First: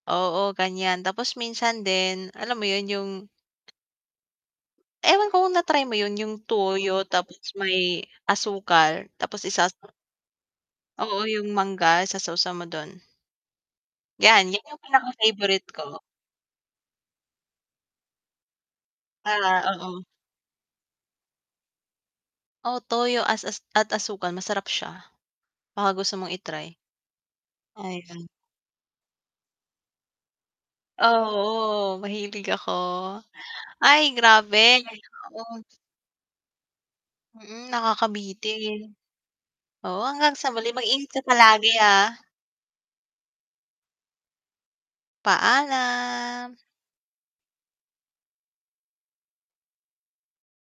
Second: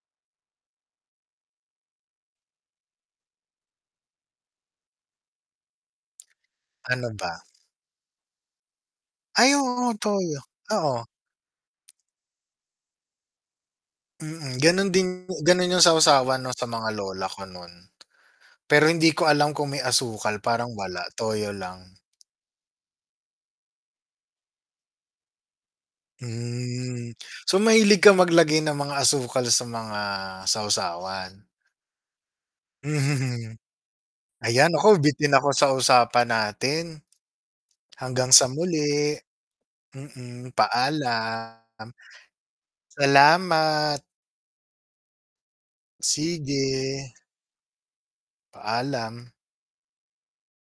Oo, ganiyan. Tapos minsan din alam mo 'yon, 'yong ewan ko kung na-try mo 'yon, 'yong toyo Ano tapos ba? may asukal tapos Ay, isasaw oo, toyo, oo. Oo, 'yong mangga sasawsaw mo do'n. 'Yan, Mm, 'yan 'yong gano'n din pinaka favorite gano'n 'yong sa ko. sawsawan 'no, sa mga lola ko no'n. Pero hindi ko alam Ah, kung may oo. asukal. Parang wala, toyo lang. Oo, toyo as as at asukal masarap siya. Baka gusto mong i-try. Hmm. So, mahilig ka Ayan. maglagay ng mga asukal sa mga sawsawan? Oo, mahilig ako. Mhm, hmm. Ay, Ayan grabe. naku, [unintelligible] bitin ako sa usapan natin. Mm, Hanggang sa nakakabitin. muli, Oo, hanggang sa mm. muli, mag-ingat ka palagi, Paalam. ah. Salamat. Paalam. Sige. Paalam.